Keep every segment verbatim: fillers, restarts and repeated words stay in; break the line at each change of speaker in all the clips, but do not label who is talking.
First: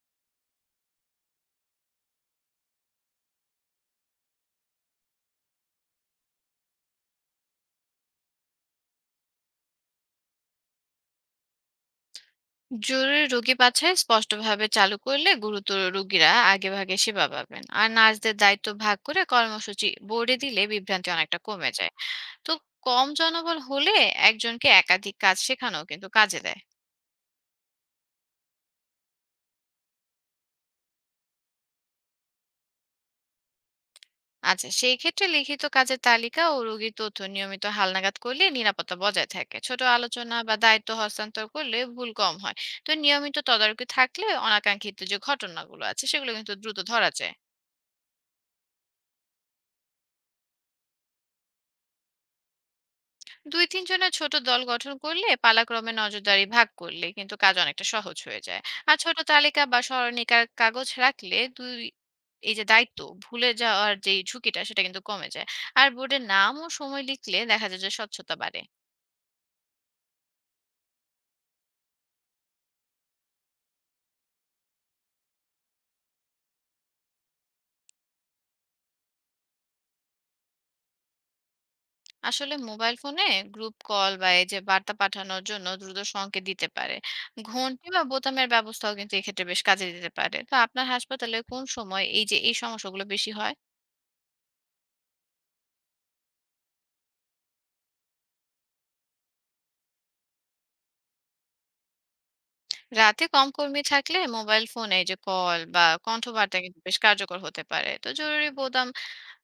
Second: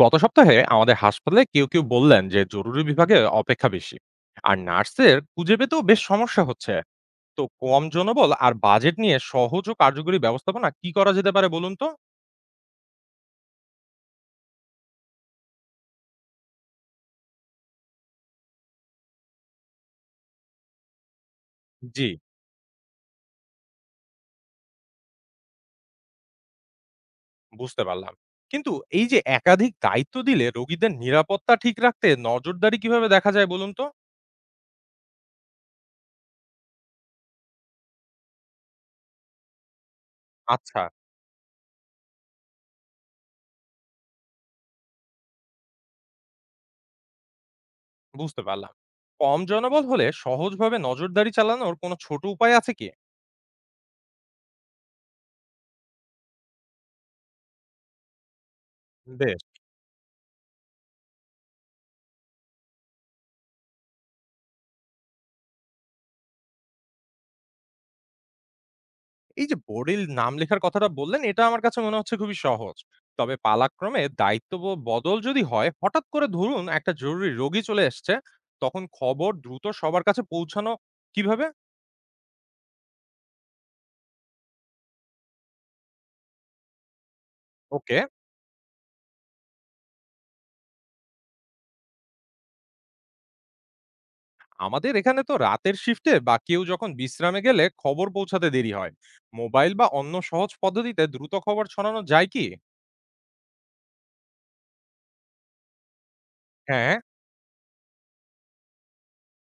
গত সপ্তাহে আমাদের হাসপাতালে কেউ কেউ বললেন যে জরুরি বিভাগে অপেক্ষা বেশি আর নার্সের খুঁজে পেতেও বেশ সমস্যা হচ্ছে। তো কম জনবল আর বাজেট নিয়ে সহজ ও কার্যকরী ব্যবস্থাপনা কি করা যেতে পারে বলুন তো?
জরুরি রোগী বাছাই স্পষ্টভাবে চালু করলে গুরুতর রোগীরা আগেভাগে সেবা পাবেন, আর নার্সদের দায়িত্ব ভাগ করে কর্মসূচি বোর্ডে দিলে বিভ্রান্তি অনেকটা কমে যায়।
জি,
তো কম জনবল হলে একজনকে একাধিক কাজ শেখানো কিন্তু কাজে দেয়।
বুঝতে পারলাম। কিন্তু এই যে একাধিক দায়িত্ব দিলে রোগীদের নিরাপত্তা ঠিক রাখতে নজরদারি কিভাবে দেখা যায় বলুন তো?
আচ্ছা, সেই ক্ষেত্রে লিখিত কাজের তালিকা ও রোগীর তথ্য নিয়মিত হালনাগাদ করলে নিরাপত্তা বজায় থাকে। ছোট আলোচনা বা
আচ্ছা,
দায়িত্ব হস্তান্তর করলে ভুল কম হয়। তো নিয়মিত তদারকি থাকলে অনাকাঙ্ক্ষিত যে ঘটনাগুলো আছে সেগুলো কিন্তু দ্রুত ধরা যায়।
বুঝতে পারলাম। কম জনবল হলে সহজভাবে নজরদারি চালানোর কোনো ছোট উপায় আছে কি?
দুই তিন জনের ছোট দল গঠন করলে, পালাক্রমে নজরদারি ভাগ করলে কিন্তু কাজ অনেকটা সহজ হয়ে যায়। আর ছোট
বেশ।
তালিকা বা স্মরণিকার কাগজ রাখলে দুই এই যে দায়িত্ব ভুলে যাওয়ার যে ঝুঁকিটা সেটা কিন্তু কমে যায়। আর বোর্ডের নাম ও সময় লিখলে দেখা যায় যে স্বচ্ছতা বাড়ে।
এই যে বোর্ডে নাম লেখার কথাটা বললেন, এটা আমার কাছে মনে হচ্ছে খুবই সহজ। তবে পালাক্রমে দায়িত্ব ব বদল যদি হয়, হঠাৎ করে ধরুন একটা জরুরি রোগী চলে এসছে, তখন খবর দ্রুত সবার কাছে পৌঁছানো কিভাবে?
আসলে মোবাইল ফোনে গ্রুপ কল বা এই যে বার্তা পাঠানোর জন্য দ্রুত সংকেত দিতে পারে। ঘন্টি
ওকে,
বা বোতামের ব্যবস্থাও কিন্তু এক্ষেত্রে বেশ কাজে দিতে পারে। তো আপনার হাসপাতালে কোন সময় এই যে এই সমস্যাগুলো বেশি হয়?
আমাদের এখানে তো রাতের শিফটে বা কেউ যখন বিশ্রামে গেলে খবর পৌঁছাতে দেরি হয়। মোবাইল বা অন্য সহজ পদ্ধতিতে দ্রুত খবর ছড়ানো যায় কি?
রাতে কম কর্মী থাকলে মোবাইল ফোনে এই যে কল বা কণ্ঠবার্তা কিন্তু
হ্যাঁ।
বেশ কার্যকর হতে পারে। তো জরুরি বোতাম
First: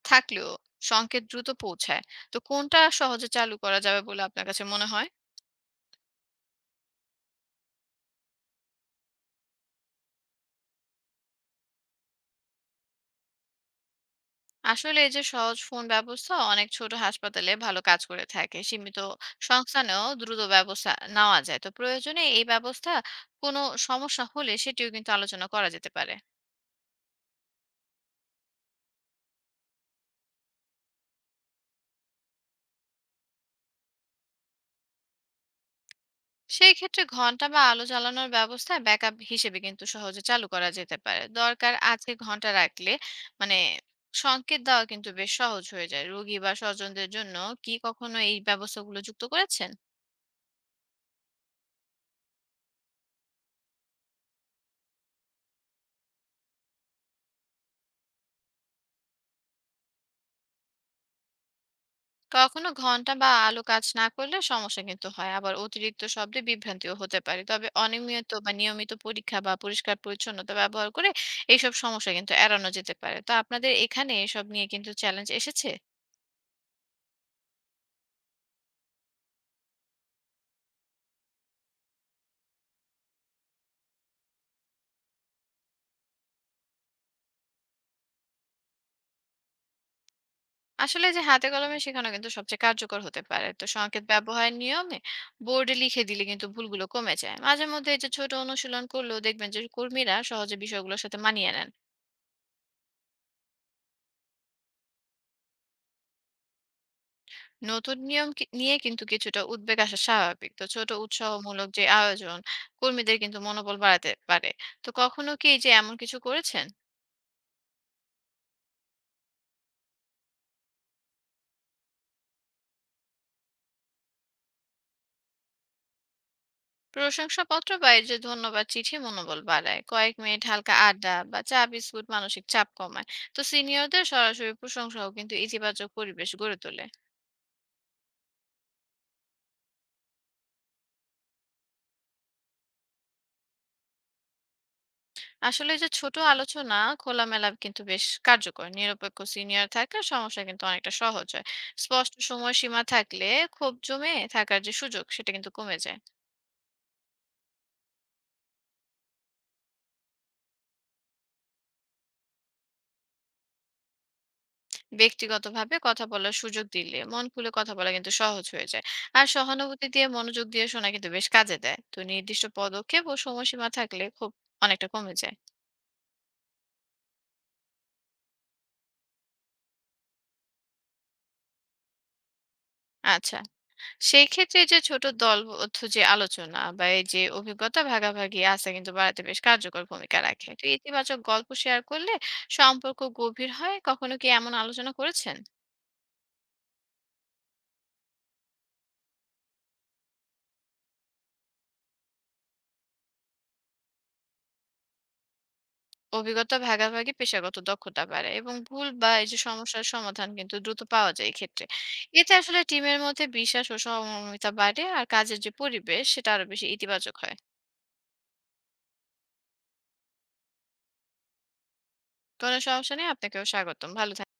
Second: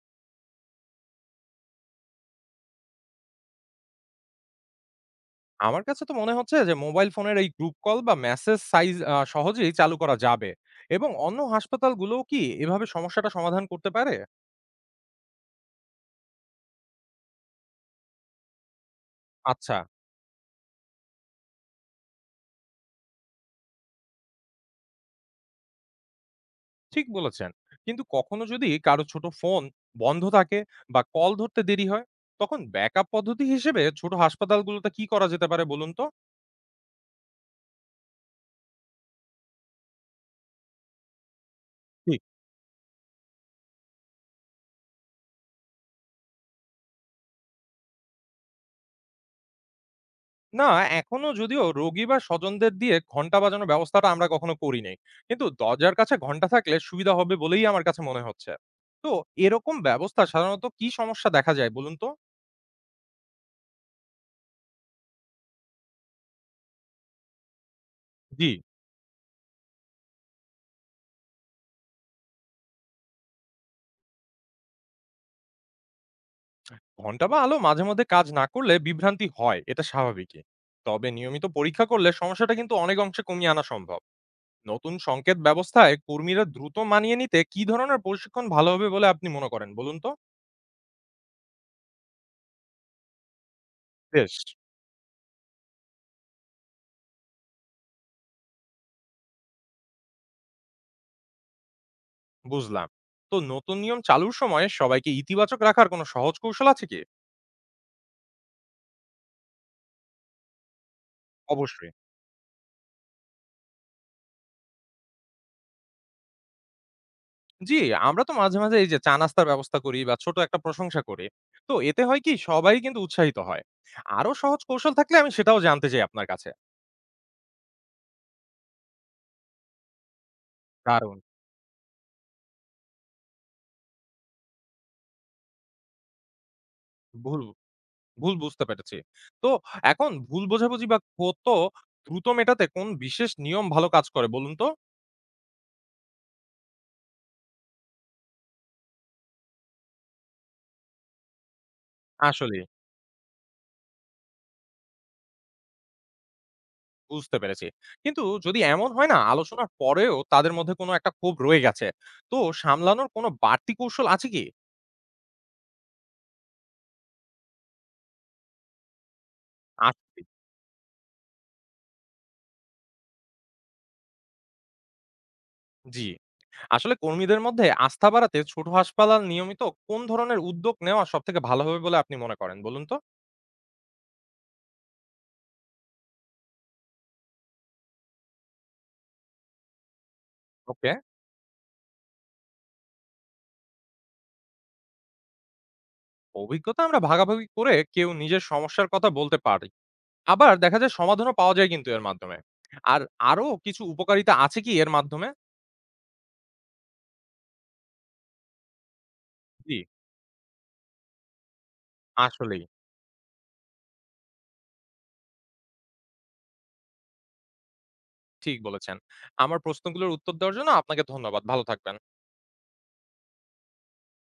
থাকলেও সংকেত দ্রুত পৌঁছায়। তো কোনটা সহজে চালু করা যাবে বলে আপনার কাছে মনে হয়?
আমার কাছে তো মনে হচ্ছে যে মোবাইল ফোনের এই গ্রুপ কল বা মেসেজ সাইজ আ সহজেই চালু করা যাবে এবং অন্য হাসপাতালগুলোও কি এভাবে সমস্যাটা সমাধান করতে পারে?
আসলে এই যে সহজ ফোন ব্যবস্থা অনেক ছোট হাসপাতালে ভালো কাজ করে থাকে। সীমিত
আচ্ছা,
সংস্থানেও দ্রুত ব্যবস্থা নেওয়া যায়। তো প্রয়োজনে এই ব্যবস্থা কোনো সমস্যা হলে সেটিও কিন্তু আলোচনা করা যেতে পারে।
ঠিক বলেছেন। কিন্তু কখনো যদি কারো ছোট ফোন বন্ধ থাকে বা কল ধরতে দেরি হয়, তখন ব্যাকআপ পদ্ধতি হিসেবে ছোট হাসপাতালগুলোতে কি করা যেতে পারে বলুন তো?
সেই ক্ষেত্রে ঘন্টা বা আলো জ্বালানোর ব্যবস্থা ব্যাকআপ হিসেবে কিন্তু সহজে চালু করা যেতে পারে। দরকার আছে ঘন্টা রাখলে মানে সংকেত দেওয়া কিন্তু বেশ সহজ হয়ে যায়। রোগী বা স্বজনদের জন্য কি কখনো এই ব্যবস্থাগুলো যুক্ত করেছেন?
না, এখনো যদিও রোগী বা স্বজনদের দিয়ে ঘন্টা বাজানোর ব্যবস্থাটা আমরা কখনো করি নাই। কিন্তু দরজার কাছে ঘন্টা থাকলে সুবিধা হবে বলেই আমার কাছে মনে হচ্ছে। তো এরকম ব্যবস্থা সাধারণত কি সমস্যা দেখা যায় বলুন তো?
কখনো ঘন্টা বা আলো কাজ না করলে সমস্যা কিন্তু হয়, আবার অতিরিক্ত শব্দে বিভ্রান্তিও হতে পারে। তবে অনিয়মিত
জি,
বা নিয়মিত পরীক্ষা বা পরিষ্কার পরিচ্ছন্নতা ব্যবহার করে এইসব সমস্যা কিন্তু এড়ানো যেতে পারে। তো আপনাদের এখানে এসব নিয়ে কিন্তু চ্যালেঞ্জ এসেছে?
ঘন্টা বা আলো মাঝে মধ্যে কাজ না করলে বিভ্রান্তি হয়, এটা স্বাভাবিকই। তবে নিয়মিত পরীক্ষা করলে সমস্যাটা কিন্তু অনেক অংশে কমিয়ে আনা সম্ভব। নতুন সংকেত ব্যবস্থায় কর্মীরা দ্রুত মানিয়ে নিতে কি ধরনের প্রশিক্ষণ ভালো হবে বলে আপনি মনে করেন বলুন তো?
আসলে যে হাতে কলমে শেখানো কিন্তু সবচেয়ে কার্যকর হতে পারে। তো সংকেত
বেশ,
ব্যবহার নিয়মে বোর্ডে লিখে দিলে কিন্তু ভুলগুলো কমে যায়। মাঝে মধ্যে এই যে ছোট অনুশীলন করলেও দেখবেন যে কর্মীরা সহজে বিষয়গুলোর সাথে মানিয়ে নেন।
বুঝলাম। তো নতুন নিয়ম চালুর সময় সবাইকে ইতিবাচক রাখার কোনো সহজ কৌশল আছে কি?
নতুন নিয়ম কি- নিয়ে কিন্তু কিছুটা উদ্বেগ আসা স্বাভাবিক। তো ছোট উৎসাহমূলক যে
অবশ্যই।
আয়োজন কর্মীদের কিন্তু মনোবল বাড়াতে পারে। তো কখনো কি এই যে এমন কিছু করেছেন?
জি, আমরা তো মাঝে, মাঝে এই যে চা নাস্তার ব্যবস্থা করি বা ছোট একটা প্রশংসা করি। তো এতে হয় কি সবাই কিন্তু উৎসাহিত হয়। আরো সহজ কৌশল থাকলে আমি সেটাও জানতে চাই আপনার কাছে।
প্রশংসাপত্র বা এই যে ধন্যবাদ চিঠি মনোবল বাড়ায়। কয়েক মিনিট হালকা আড্ডা
দারুণ।
বা চা বিস্কুট মানসিক চাপ কমায়। তো সিনিয়রদের সরাসরি প্রশংসাও কিন্তু ইতিবাচক পরিবেশ গড়ে তোলে।
ভুল, ভুল বুঝতে পেরেছি। তো এখন ভুল বোঝাবুঝি বা কত দ্রুত মেটাতে কোন বিশেষ নিয়ম ভালো কাজ করে বলুন তো?
আসলে এই যে ছোট আলোচনা খোলামেলা কিন্তু বেশ কার্যকর। নিরপেক্ষ সিনিয়র থাকা সমস্যা কিন্তু অনেকটা সহজ হয়। স্পষ্ট
আসলেই,
সময়সীমা থাকলে ক্ষোভ জমে থাকার যে সুযোগ সেটা কিন্তু কমে যায়।
বুঝতে পেরেছি। কিন্তু যদি এমন হয় না আলোচনার পরেও তাদের মধ্যে কোনো একটা ক্ষোভ রয়ে গেছে, তো সামলানোর কোনো বাড়তি কৌশল আছে কি?
ব্যক্তিগতভাবে কথা বলার সুযোগ দিলে মন খুলে কথা বলা কিন্তু সহজ হয়ে যায়। আর সহানুভূতি দিয়ে
আছে।
মনোযোগ দিয়ে শোনা কিন্তু বেশ কাজে দেয়। তো নির্দিষ্ট পদক্ষেপ ও সময়সীমা থাকলে খুব অনেকটা কমে যায়।
জি, আসলে কর্মীদের মধ্যে আস্থা বাড়াতে ছোট হাসপাতাল নিয়মিত কোন ধরনের উদ্যোগ নেওয়া সবথেকে ভালো হবে বলে আপনি মনে করেন বলুন তো?
আচ্ছা, সেই ক্ষেত্রে এই যে ছোট দলবদ্ধ যে আলোচনা বা এই যে অভিজ্ঞতা ভাগাভাগি আস্থা কিন্তু বাড়াতে বেশ কার্যকর ভূমিকা রাখে। তো
ওকে।
ইতিবাচক গল্প শেয়ার করলে সম্পর্ক গভীর হয়। কখনো কি এমন আলোচনা করেছেন?
অভিজ্ঞতা আমরা ভাগাভাগি করে কেউ নিজের সমস্যার কথা বলতে পারি। আবার দেখা যায় সমাধানও পাওয়া যায় কিন্তু এর মাধ্যমে। আর আরো কিছু উপকারিতা আছে কি এর মাধ্যমে?
অভিজ্ঞতা ভাগাভাগি পেশাগত দক্ষতা বাড়ে, এবং ভুল বা এই যে
জি,
সমস্যার সমাধান কিন্তু দ্রুত পাওয়া যায় এক্ষেত্রে। এতে আসলে
আসলেই,
টিমের মধ্যে বিশ্বাস ও সহমর্মিতা বাড়ে, আর কাজের যে পরিবেশ সেটা আরো বেশি ইতিবাচক হয়।
ঠিক বলেছেন। আমার প্রশ্নগুলোর উত্তর দেওয়ার জন্য আপনাকে ধন্যবাদ। ভালো থাকবেন।
কোনো সমস্যা নেই, আপনাকেও স্বাগতম। ভালো থাকবেন।